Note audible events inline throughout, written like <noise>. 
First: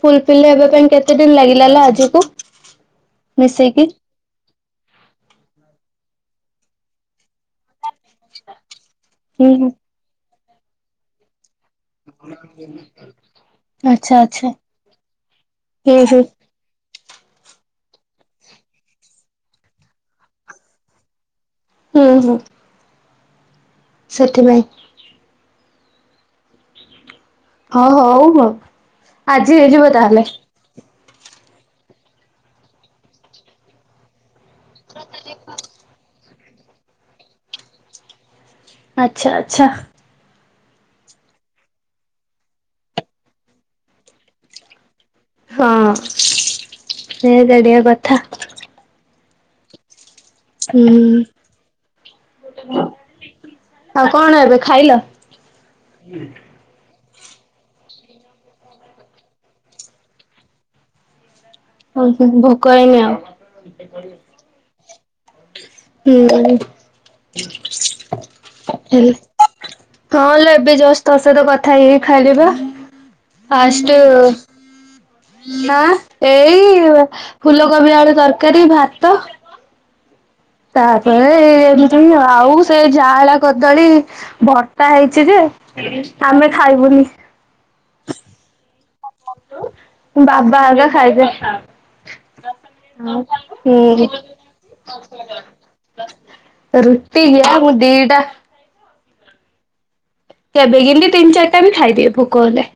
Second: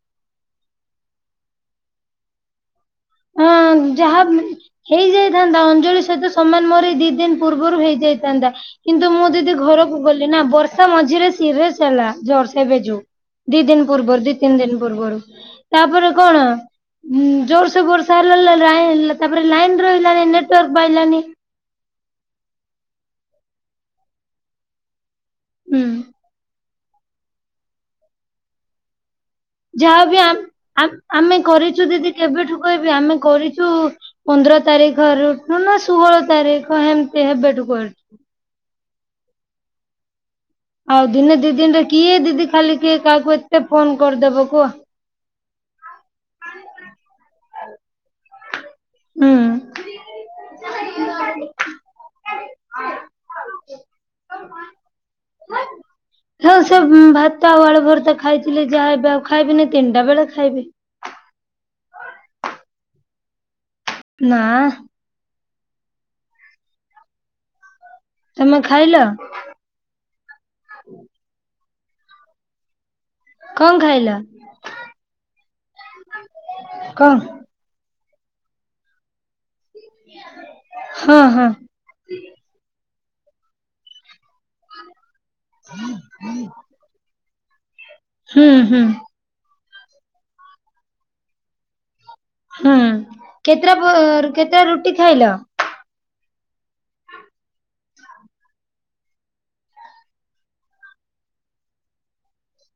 ଫୁଲ feel ହେବା ପାଇଁ କେତେ ଦିନ ଲାଗିଲା ଲ ଆଜିକୁ? ହଁ ମିଶେଇକି? ଯାହା ହେଇଯାଇଥାନ୍ତା। ଅଞ୍ଜଳି ସହିତ ସମାନ ମର ଏଇ ଦି ଦିନ ପୂର୍ବରୁ ହେଇ ଯାଇଥାନ୍ତା। କିନ୍ତୁ ମୁଁ ହୁଁ ଦିଦି ହୁଁ ଘରକୁ ଗଲି ନା। ବର୍ଷା ମଝିରେ ସିରିଏସ୍ ଚାଲା, ଜର ସେବେ ଜଉ। ଦି ଦିନ ଆଚ୍ଛା ପୂର୍ବରୁ ଦି ଆଚ୍ଛା। ତିନି ଦିନ ପୂର୍ବରୁ ହୁଁ ତାପରେ ହୁଁ କଣ? ଜୋରସୋ ବରଷା ହେଲା। ଲା-ଲା-ଲାଇନ୍ ତାପରେ ଲାଇନ୍ ରହିଲାନି ନେଟୱାର୍କ ପାଇଲାନି। ହୁଁ ହୁଁ। ସେଥିପାଇଁ। ହୁଁ। ହଁ, ହଉ ହ ଆଜି ହେଇଯିବ ଯାହାବି ତାହେଲେ। ଆ ଆ ଆମେ କରିଛୁ। ଦିଦି କେବେଠୁ କହିବି? ଆମେ କରିଛୁ? ପନ୍ଦର ତାରିଖରଠୁ ନା ଷୁହଳ ତାରିଖ ହେମିତି ହେବେଠୁ କରିଛୁ। ଆଛା ଆଚ୍ଛା। ଆଉ ଦିନେ ଦି ଦିନରେ କିଏ ଦିଦି ଖାଲି କିଏ କାହାକୁ ଏତେ ଫୋନ କରିଦବ କୁହ? ହଁ ସେଇ ତ ଟିଏ କଥା। ହୁଁ। ହୁଁ। ଆଉ କଣ ଏବେ ଖାଇଲ? ହୁଁ, ଭାତ ଆଉ ଆଳୁ ଭରତା ଖାଇଥିଲି। ଯାହା ହେବେ ଆଉ ଖାଇବିନି ତିନିଟା ବେଳେ ଖାଇବି। ଓହୋ ଭୋକ ହେଇନି ଆଉ ନାଆଁ। ହୁଁ। ହେଲେ ତମେ ଖାଇଲ ହଁ ଲୋ! ଏବେ ଜଷ୍ଟ ତ ସହିତ କଥ ଥାାଇଇି ଖାଇଲେ ବା କଣ ଫାଷ୍ଟ ଖାଇଲ? ଆଁ ଏଇ କଣ ଫୁଲକୋବି ଆଳୁ ତରକାରୀ ଭାତ। ହଁ ତାପରେ, ହଁ ଏମିତିହିଁ ଆଉ ସେ ଯାଆଳା କଦଳୀ ଭର୍ତ୍ତା ହେଇ ଛି ଯେ ଆମେ ଖାଇବୁନି। ହୁଁ ହୁଁ ବାବା ଆଗା ଖାଇଵେ। ହୁଁ କେତେଟା କେତେଟା ରୁଟି ଖାଇଲ? ରୁଟି ଯ ମୁଁ ଦିଟା କେବେେକିନ୍ତି ତିନି ଚାରିଟା ବି ଖାଇଦିଏ, ଭୋକ ହେଲେ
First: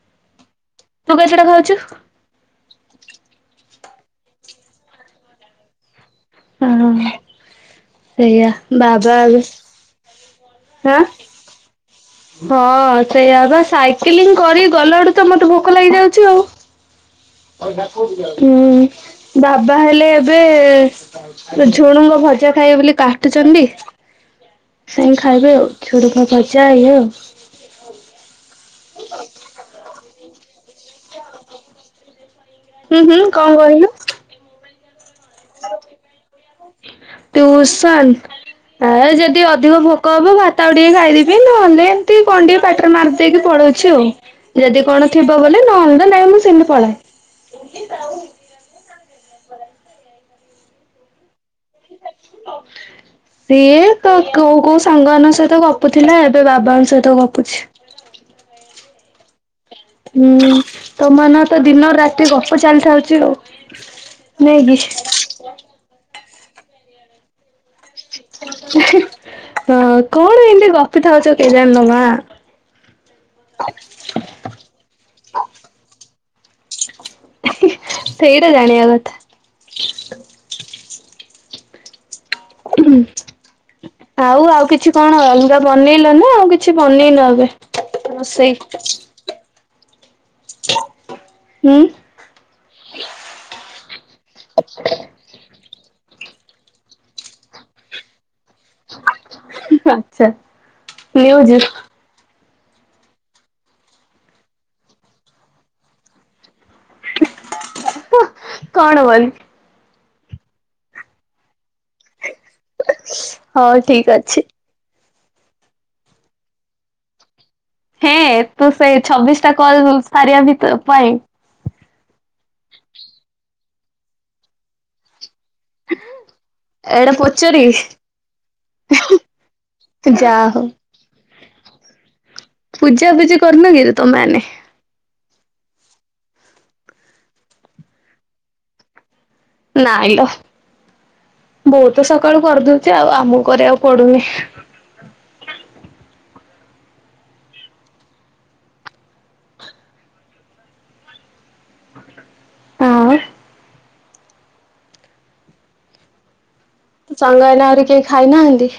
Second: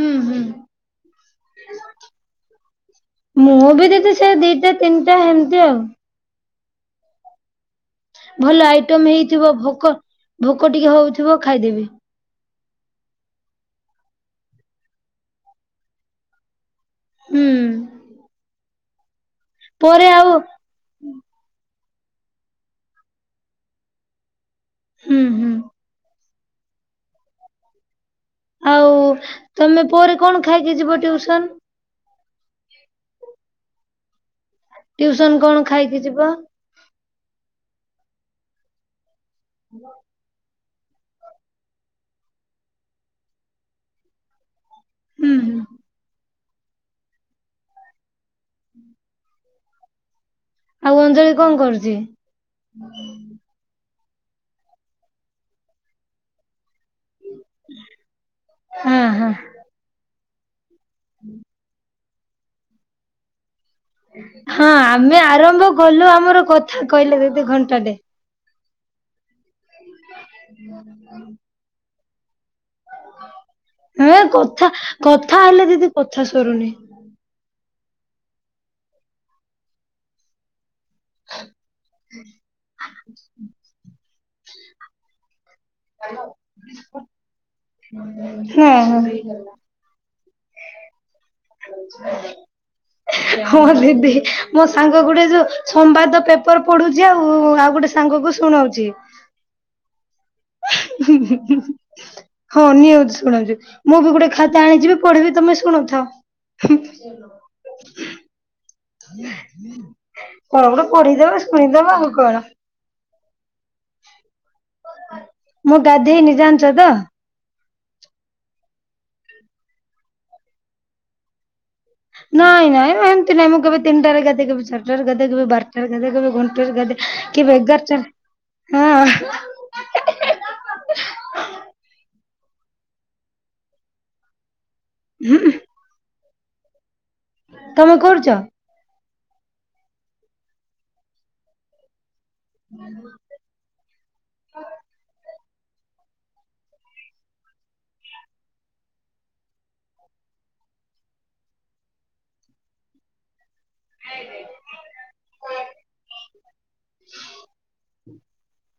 ହୁଁ ହୁଁ, ତୁ କେତେଟା ଖାଉଛୁ? ମୁଁ ବି ଦେଖ ସେ ଦିଟା ତିନିଟା ହେମତି ଆଉ ହଁ ସେଇଆ ଭଲ ଆଇଟମ୍ ବାବା ଆଁ ହେଇଥିବ ଭୋକ ଭୋକ ଟିକେ ହଉଥିବ ଖାଇଦେବି। ହଁ ସେଇଆ ବା ସାଇକିଲିଂ କରି ଗଲା ଆଡ଼ୁ ତ ମୋତେ ଭୋକ ଲାଗିଯାଉଛି ଆଉ। ହୁଁ <unintelligible> ହୁଁ। ବାବା ପରେ ହେଲେ ଆଉ ଏବେ ଝୁଡ଼ୁଙ୍ଗ ଭଜା ଖାଇବେ ବୋଲି କାଟୁଛନ୍ତି। ସେଇ ହୁଁ ହୁଁ। ଖାଇବେ ଆଉ <unintelligible> ଯାଇ ହୋ <unintelligible> ଆଉ ତମେ ପରେ କଣ ଖାଇକି ଯିବ ଟିଉସନ୍? ହୁଁ ହୁଁ କଣ କହିଲୁ? ଟିଉସନ୍ କଣ ଖାଇକି ଯିବ? ଟ୍ୟୁସନ୍ ଏ- ଯଦି ଅଧିକ ଭୋକ ହବ ଭାତ୍ <unintelligible> ଟିକେ ଖାଇଦେବି ନହେଲେ ଏମିତି କଣ୍ ଟିକେ ପାଟିରେ ମାରିଦେଇକି ପଳଉଛି ଆଉ। ଯଦି କଣ ହୁଁ ଥିବ ହୁଁ। ବୋଲେ, ନହେଲେ ତ ନାଇଁ ମୁଁ ସେମିତି ପଳାଏ। ଆଉ ଅଞ୍ଜଳି କଣ କରୁଛି? ସିଏ ତ କୋଉ କୋଉ ସାଙ୍ଗମାନଙ୍କ ସହିତ ଗପୁଥିଲା ଏବେ ବାବାଙ୍କ ସହିତ ଗପୁଛି। ହଁ ହଁ। ହମ୍- ତମମାନଙ୍କର ତ ଦିନ ରାତି ଗପ ଚାଲିଥାଉଛି ଆଉ। ହଁ ନାଇଁକି ଆମେ ଆରମ୍ଭ କଲୁ ଆମର କଥା କହିଲେ ଦିଦି ଘଣ୍ଟା ଟେ। <unintelligible> ହଁ କଣ ଏମିତି ଗପି ଥାଉଛ କେଜାଣ ଲୋ ମା। କଥା, କଥା ହେଲେ ଦିଦି କଥା ସରୁନି। ସେଇଟା ଜାଣିବା କଥା। ହୁଁ। ଆଉ ଆଉ କିଛି କଣ ଆଣଲୁ? <unintelligible> ତ ବନେଇଲ ନା ଆଉ କିଛି ବନେଇନ ଏବେ ରୋଷେଇ? <unintelligible> ହୁଁ <unintelligible> ହଁ ଦିଦି ମୋ ସାଙ୍ଗ ଗୁଡେ ଯୋଉ ସମ୍ବାଦ ପେପର ପଢୁଛି ଆଉ- ଆଉ ଗୋଟେ ସାଙ୍ଗକୁ ଶୁଣଉଛି। ଆଚ୍ଛା ହୁ ହୁ ହମ୍। ନ୍ୟୁଜ ହଁ ନିଅ ଶୁଣ ଦିଦି ମୁଁ ବି ଗୋଟେ ଖାତା ଆଣିଯିବି ପଢ଼ିବି ତମେ ଶୁଣୁଥାଅ। <unintelligible> କଣ ବୋଲି? କଣ ଗୋଟେ ପଢ଼ିଦେବା ଶୁଣିଦେବା ଆଉ କଣ। ହଁ ଠିକ୍ ଅଛି। ମୁଁ ଗାଧେଇନି ଜାଣିଛ ତ? ହେଁ ତୁ ସେଇ ଛବିଶ ଟା କଲ <unintelligible> ସାରିବା ଭିତର ପାଇଁ ନାଇଁ ନାଇଁ ଏମତି ନାଇଁ ମୁଁ କେବେ ତିନିଟାରେ ଗାଧେ, କେବେ ଚାରିଟାରେ ଗାଧେ। କେବେ ବାରଟାରେ ଗାଧେ କେବେ ଘଣ୍ଟେରେ ଗାଧେ ଏଇଟା କେବେ ଏଗାର ଟା ପଚାରିବି ହଁ। ତୁ ଯା ହଉ ପୂଜା ପୂଜି କରୁନ କିରେ ତମେମାନେ? ହୁମ୍। ତମେ କରୁଛ? ନାଇଁ ଲ ବୋଉ ତ ସ ସକାଳୁ କରିଦଉଛି ଆଉ ଆମକୁ କରିବାକୁ ପଡ଼ୁନି। ହଁ। <unintelligible> ତୋ ସାଙ୍ଗ ଏନା ଆହୁରି କେହି ଖାଇନାହାନ୍ତି?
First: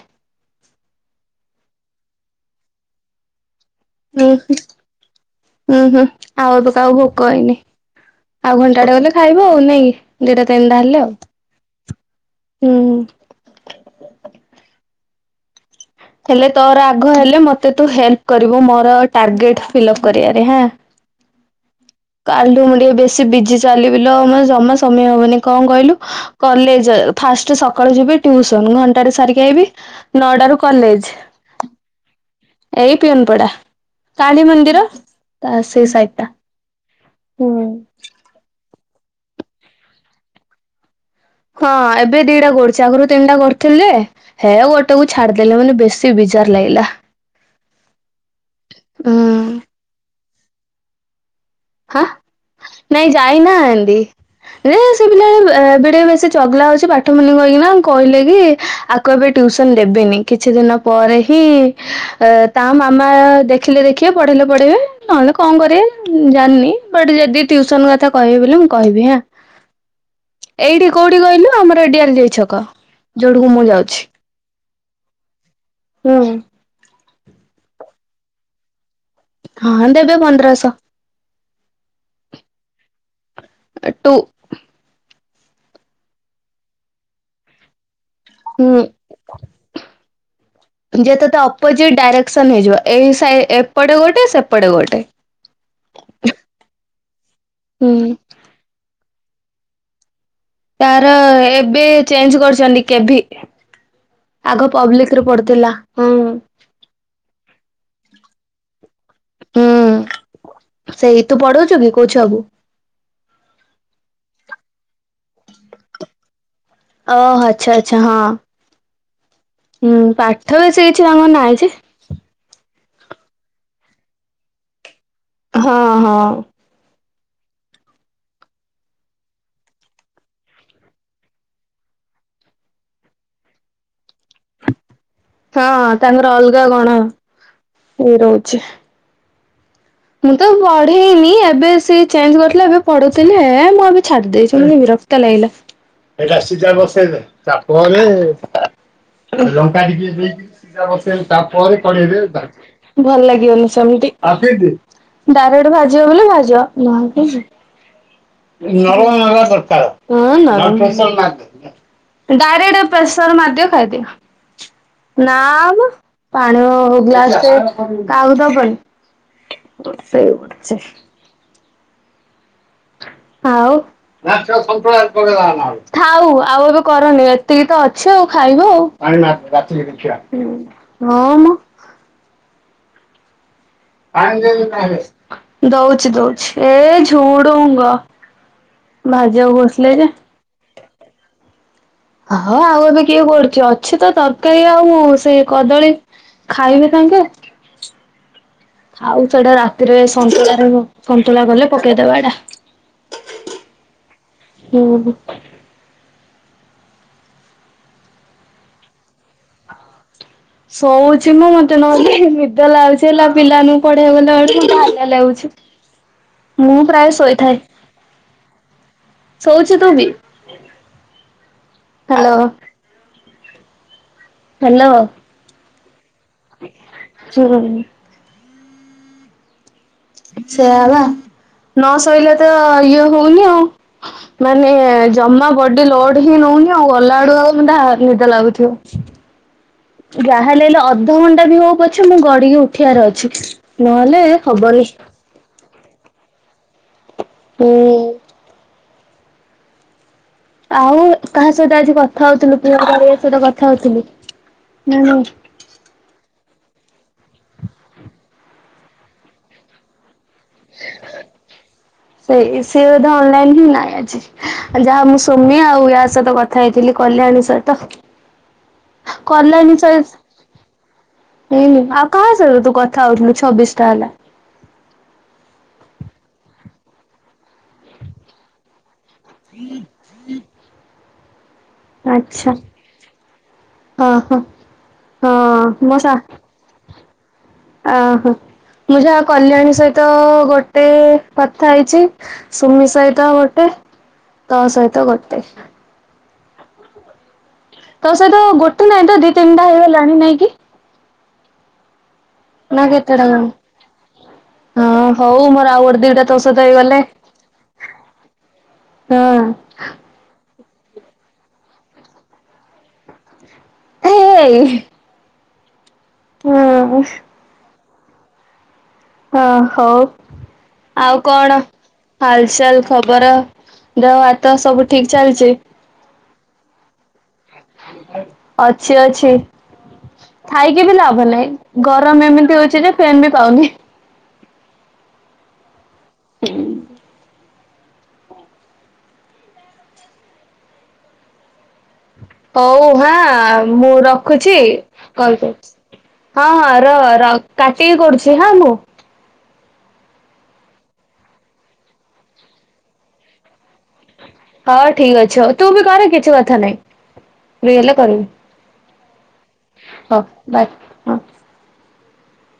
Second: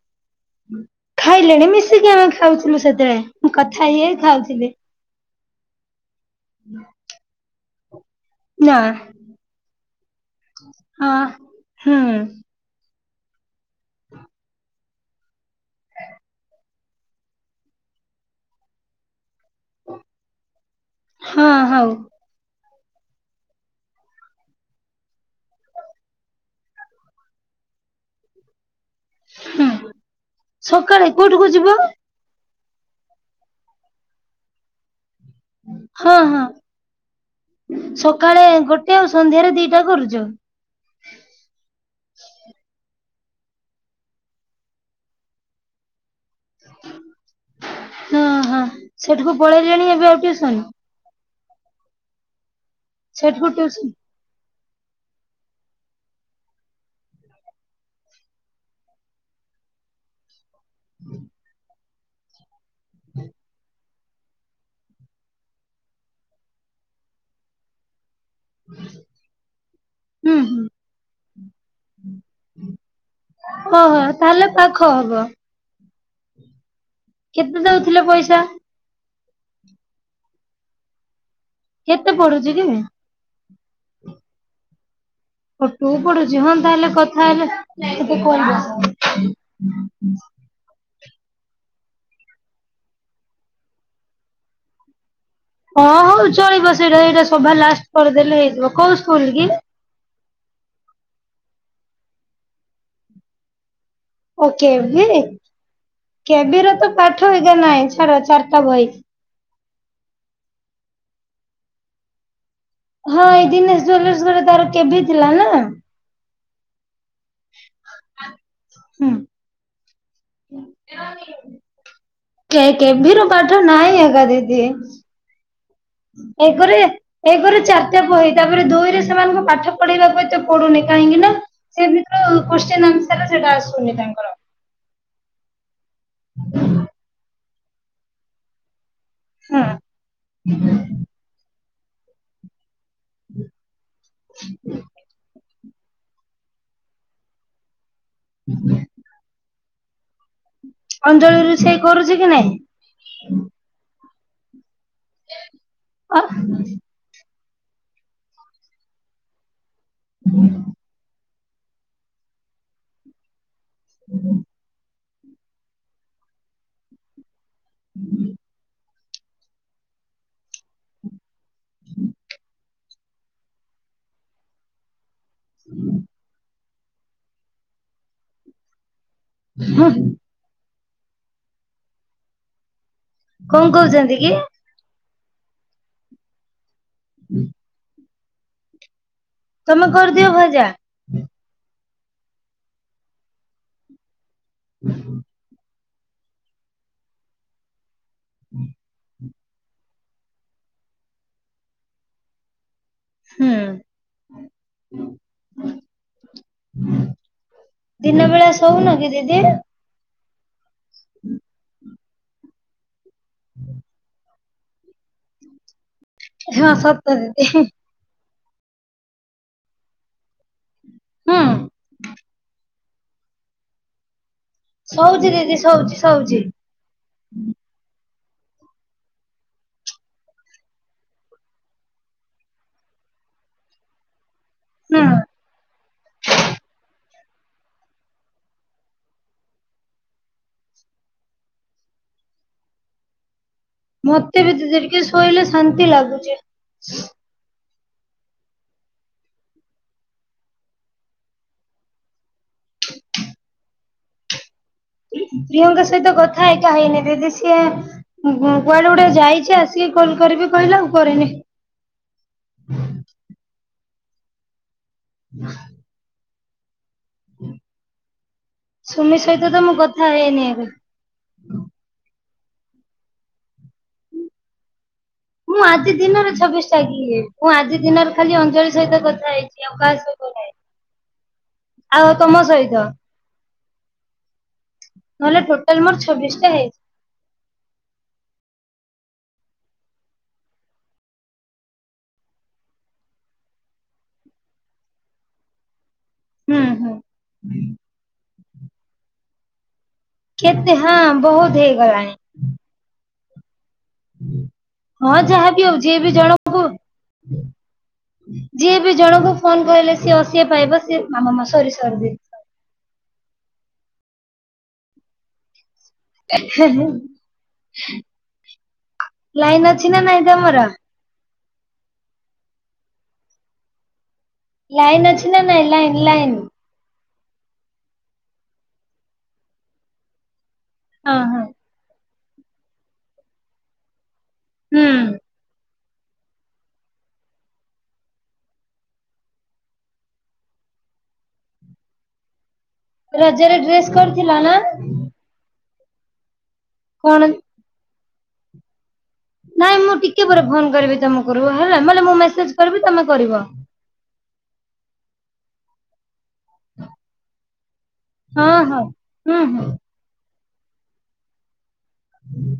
ଖାଇଲେଣି ମିଶିକି ଆମେ ଖାଉଥିଲୁ ସେତବେଳେ ମୁଁ କଥା ହେଇ-ହେଇ ଖାଉଥିଲି। ହୁଁ-ହୁଁ ଆଉ ଏବେ କାହାକୁ ଭୋକ ହେଇନି। ଆଉ ନା ଘଣ୍ଟାଟେ ଗଲେ ଖାଇବୁ ଆଉ ନାଇକି ଦିଟା ତିନିଟା ହେଲେ ହଁ ହୁଁ। <unintelligible> ହେଲେ ତୋର ଆଗ ହେଲେ ମୋତେ ତୁ ହେଲ୍ପ କରିବୁ ମୋର ଟାର୍ଗେଟ୍। ଫିଲପ୍ କରିବାରେ ହା ହଁ ହଉ। <unintelligible> ଟିକେ ବେଶୀ ବିଜି ଚାଲିବି ଲୋ ମତେ ଜମା ସମୟ ହବନି କଣ କହିଲୁ କଲେଜ ଫାଷ୍ଟ ସକ ସକାଳୁ ଯିବି ଟ୍ୟୁସନ ଘଣ୍ଟାଟେ ସାରିକି ଆଇବି ନଅ ଟା ରୁ ସକାଳେ କୋଉଠୁକୁ ଯିବ? ଏଇ ପିଅନପଡା କାଳୀ ମନ୍ଦିର। ସେଇ ହଁ ସାଇଟ୍ ଟା। ହଁ ସକାଳେ ଗୋଟ୍ <unintelligible> ଆଉ ସନ୍ଧ୍ୟାରେ ଦିଟା କରୁଚୁ? ହଁ ଏବେ ଦିଟା କରୁଛି ଆଗରୁ ତିନିଟା କରିଥିଲେ ଯେ ହେ ଗୋଟେ କୁ ଛାଡଦେଲି ମାନେ ବେଶ ଶୀ ବିଜାର୍ ଲାଗିଲା ହଁ ହୁଁ। ତନୁ ହାଁ ନାଇଁ ସେଠିକୁ ଟିଉସନ ଯାଇନାହାନ୍ତି। ଯେ ସେ ପିଲା ଏ ଏବେ ଟିକେ ବେଶୀ ଚଗଲା ହଉଛି ପାଠ ପଢ଼ୁନି କହିକିନା କହିଲେ କି ଆକୁ ଏବେ ଟୁ ଉସନ ଦେବିନି। କିଛି ଦିନ ପରେ ହିଁ ତା ମାମା ଦେଖିଲେ ଦେଖ ଖିବେ ପଢେଇଲେ ପଢେଇବେ ନହେଲେ କଣ କରିବେ ଉଁ ଜାଣିନି ବଟ ଯଦି ଟ୍ୟୁସନ କଥା କହିବେ ବୋଲେ ମୁଁ କହିବି ହାଁ। ହୁଁ ହୁଁ। ଏଇଠି କୋଉଠି କହିଲୁ ଆମର ଦିଅରଲ୍ଦି ଛକ ଯୋଉଠକୁ ମୁଁ ଯାଉଛି। ଖ ହବ। ହୁଁ। କେତେ ଦଉଥିଲେ ପଇସା? ହଁ ଦେବେ ପନ୍ଦରଶହ। କେତେ ପଢୁଛି କି? ଟୁ ଓ ଟୁ ପଢୁଛି ହଁ ତାହେଲେ କଥା ହେଲେ ଟିକେ କ ହୁଁ। ଯେ ତତେ ଅପୋଜିଟ ଡାଇରେକ୍ସନ ହେଇଯିବ ଏଇ ସା ଏପଟେ ଗୋଟେ ସେପଟେ ଗୋଟେ। ହଁ ହଉ ଚଳିବ ସେଇଟା ଏଇଟା ସଭା ହୁଁ ଲାଷ୍ଟ କରିଦେଲେ ହେଇଯିବ କଉ ସ୍ ସ୍କୁଲ୍ କି? ତାର ଏବେ ଚେଞ୍ଜ କରୁଛନ୍ତି କେ ଭି। ଓ କେ ଭି, ହୁଁ କେ ଭି ରେ ତ ପାଠ ଏକା ନାଇଁ। ତାର ଚାର୍ ଟା ଭାଇ। ହୁଁ ସେଇ, ତୁ ପଢଉଛୁ କି କଉ ଛୁଆ କୁ? ହଁ ଏଇ ଦିନେଶ ଜ୍ବେଲର୍ସ ଘର ତାର କେ ଭି ଥିଲା ନା। ଓହ ଆଚ୍ଛା ଆଚ୍ଛା ହଁ। ହୁଁ ହୁଁ ପାଠ ବେଶୀ କିଛି ତାଙ୍କର ନାହିଁ ଯେ। କେ ଭି ର ପାଠ ନାଇଁ ଏକା ଦିଦି। ହଁ ହଁ। ଏକରେ ଏକରେ ଚାରିଟା ବହି, ତାପରେ ଦୁଇରେ ସେମାନଙ୍କୁ ପାଠ ପଢେଇବାକୁ ଏତେ ପଡୁନି, କାହିଁକି ନା ସେ ଭିତରୁ କ୍ୱଶ୍ଚିନ୍ ଆଁସର ରେ ସେଟା ଆସୁନି ତାଙ୍କର ହଁ ତାଙ୍କର ଅଲଗା କଣ ଇଏ ରହୁଛି। ହୁଁ। ମୁଁ ତ ପଢେଇନି। ଏବେ ସିଏ ଚେଞ୍ଜ କରିଥିଲା ଏବେ ପଢୁଥିଲି ହେଏ ମୁଁ ଏବେ ଛାଡିଦେଇଛିି ମାନେ ବିରକ୍ତ ଲାଗିଲା। ଏଇଟା ସିଝା ବସେଇ ଦେ। ତାପରେ ଅ ଲଙ୍କା ଟିକେ ଦେଇ ସିଝା ବସେଇଦେ ଅଞ୍ଜଳି ରୋଷେଇ ତାପରେ କରୁଛି କଡେଇରେ କି ନାଇଁ ତାକୁ, ଭଲ ଲାଗିବନି ସେମିତି। ଢାପିଦେ। ଡାଇରେକ୍ଟ ଭାଜିବ ଅ ବୋଲେ ଭାଜ ନୋହଲେ ନାଇ। <inaudible> <unintelligible> ପ୍ରେସର ମାରଦେ। ଡାଇରେକ୍ଟ ପ୍ରେସର୍ ମାରିଦିଅ। ଖାଇଦିଅ। ନା ମ, ପାଣୀୟ ଗ୍ଲାସ ଟା। <unintelligible> କଉଦ ପଡି। <unintelligible> ଆଉ, ନା ସେଟା ସନ୍ତୁଳା ରେ ପକେଇଦେବା ନହଲେ। ଥାଉ ଆଉ ଏବେ କରନି ଏତିକି ତ ଅଛି ଆଉ ଖାଇବୁ ଆଉ ହଁ ମ କଣ କହୁଛନ୍ତି କି ଦଉଛି ଦଉଛି, ଏ ଝୁଡୁଙ୍ଗ ଭାଜିବାକୁ ତମେ ବସିଲେ ଯେ କରିଦିଅ ଭଜା ହଁ ଆଉ ଏବେ କିଏ କରୁଛି ଅଛି ତ ତରକାରୀ ଆଉ ସେଇ କଦଳୀ ଖାଇବି କାକେ ଖାଉ ସେଇଟା ରାତିରେ ସନ୍ତୁଳାରେ ସନ୍ତୁଳା କଲେ ପକେଇଦବା ଏଇଟା ହୁଁ ଉଁ ହୁଁ। ଦିନ ବେଳା ଶଉନୁ କି ଦିଦି? ଶଉଛି ମୁଁ ମତେ ନହେଲେ ନିଦ ଲାଗୁଛି ହେଲା ପିଲା ମାନଙ୍କୁ ପଢେଇ ଗଲା ବେଳକୁ ଲାଗୁଛି ହଁ ମୁଁ ପ୍ରାୟ ସତ ଦିଦି ଶୋଇଥାଏ। ଶୋଇଛୁ ତୁ ବି? ହୁଁ ହାଲୋ। ଶଉଛି ଦିଦି ଶଉଛି ଶଉଛି। ହୁଁ ସେୟା ପା। ନ ସୋଇଲେ ତ ଇଏ ହଉନି ଆଉ। ମାନେ ହୁଁ ଜମା ବଡି ଲୋଡ ହିଁ ନଉନି ଆଉ ଅଲ ତାଠୁ ଆଉ ମେ ନିଦ ଲାଗୁଥିବ। ଯାହା ହେଲେ ହେଲେ ଅଧଘଣ୍ଟା ବି ହଉ ପଛ ମୁଁ ଗଡିକି ଉଠିବାର ଅଛି। ନହେଲେ ମତେ ବି ଦିଦି ହବନି ଟିକେ ଶୋଇଲେ ଶାନ୍ତି ଲାଗୁଛି। ହୁଁ। ଆଉ କାହା ସହିତ ଆଜି କଥା ହଉଥିଲୁ ପୁଅ ସହିତ କଥା ହଉଥିଲୁ? ନା ନାଇଁ? ପ୍ରିୟଙ୍କା ସହିତ କଥା ହେଇ ହେଇନି ଦିଦି ସିଏ କୁଆଡେ ଗୋଟେ ଯାଇଛି ଆସିକି କରିବି କହିଲା ଆଉ କରିନି। ସେଇ ସିଏ ବୋଧେ ଅନଲାଇନ ହିଁ ନାହିଁ। ଯାହା ମୁଁ ସୌମ୍ୟା ଆଉ ୟା ସହିତ କଥା ହେଇଥିଲି କଲ୍ୟାଣୀ ସହିତ। ସୁମି ସହିତ ତ ମୁଁ କଲ୍ୟାଣୀ କଥା ହେଇନି ଏବେ। ସହିତ କାହା ସହିତ ତୁ କଥା ହଉଥିଲୁ ଛବିଶ ଟା ହେଲା? ମୁଁ ଆଜି ଦିନରେ ଛବିଶ ଟା କିଏ ମୁଁ ଆଜି ଦିନରେ ଖାଲି ଅଞ୍ଜଳି ସହିତ କଥା ହେଇଛି ଆଉ ହୁଁ କାହା ସହିତ ହୁଁ। ନାହିଁ। ଆଉ ତମ ସହିତ। ହଁ ହଁ ନହେଲେ ଟୋଟାଲ ହଁ ମୋ ମୋର ସା ଛବିଶ ଟା ହେଇଛି। ଓହୋ। ମୁଁ ଯାହା କଲ୍ୟାଣୀ ସହିତ ଗୋଟେ କଥା ହେଇଛି। ସୁମି ସହିତ ଗୋଟେ। ତୋ ସହିତ ଗୋଟେ। ହୁଁ ହୁଁ। ତୋ ସହିତ ଗୋଟେ ନାଇଁ ତ ଦି ତିନିଟା ହେଇଗଲେ କେତେ ହଁ ବହୁତ ହେଇଗଲାଣି। ନା କେତଟା ନମୁ? ହଁ ଯାହାବି ହଉ ଆଉ ଗୋଟେ ଜିଏବି ଦିଟା ତୋ ଜଣକୁ ସହିତ ହେଇଗଲେ ପକଉ? ଯିଏ ବି ଜଣଙ୍କୁ ହଁ। ଫୋନ କହିଲେ ସିଏ ଆସି ପା ପାଇବ। ମାମାମ ସରି ସରି ଦିଦି ସରି। ଏ ହେ ହେ। ହଁ ଲାଇନ ଅଛି ହଉ ନା ନାଇଁ ତମର? ଆଉ କଣ ହାଲଚାଲ ଖବର ଦେହ ହାତ ସବୁ ଲାଇନ ଠିକ ଅଛି ନା ଚାଲିଛି? ନାଇଁ ଲାଇନ ଲାଇନ? ଅଛି ଅଛି ଥାଇକି ବି ହଁ ଲାଭ ହଁ ନାହିଁ। ଗରମ ଏମିତି ହଉଛି ଯେ ଫେନ୍ ବି ପାଉନି। ହୁଁ। ହୁଁ ହଉ ରଜରେ ହଁ ମୁଁ ଡ୍ରେସ୍ କରିଥିଲ ରଖୁଛି। ନା କଲ୍ କରୁଛି। ହଁ ହଁ କଣ ରହ କାଟିକି କରୁଛି ହଁ ମୁଁ। ନାଇଁ ମୁଁ ଟିକେ ପରେ ଫୋନ କରିବି ତମରୁ ହେଲା ମୁଁ ମେସେଜ କରିବି ତମେ କରିବ। ହଉ ଠିକ ହଉ ତୁ ବି କର କିଛି କଥା ନାଇଁ। ଫ୍ରି ହେଲେ ହଁ ହଁ ହୁଁ ହୁଁ। କରିବି। ହଉ ବାଏ ହୁଁ। ହୁଁ।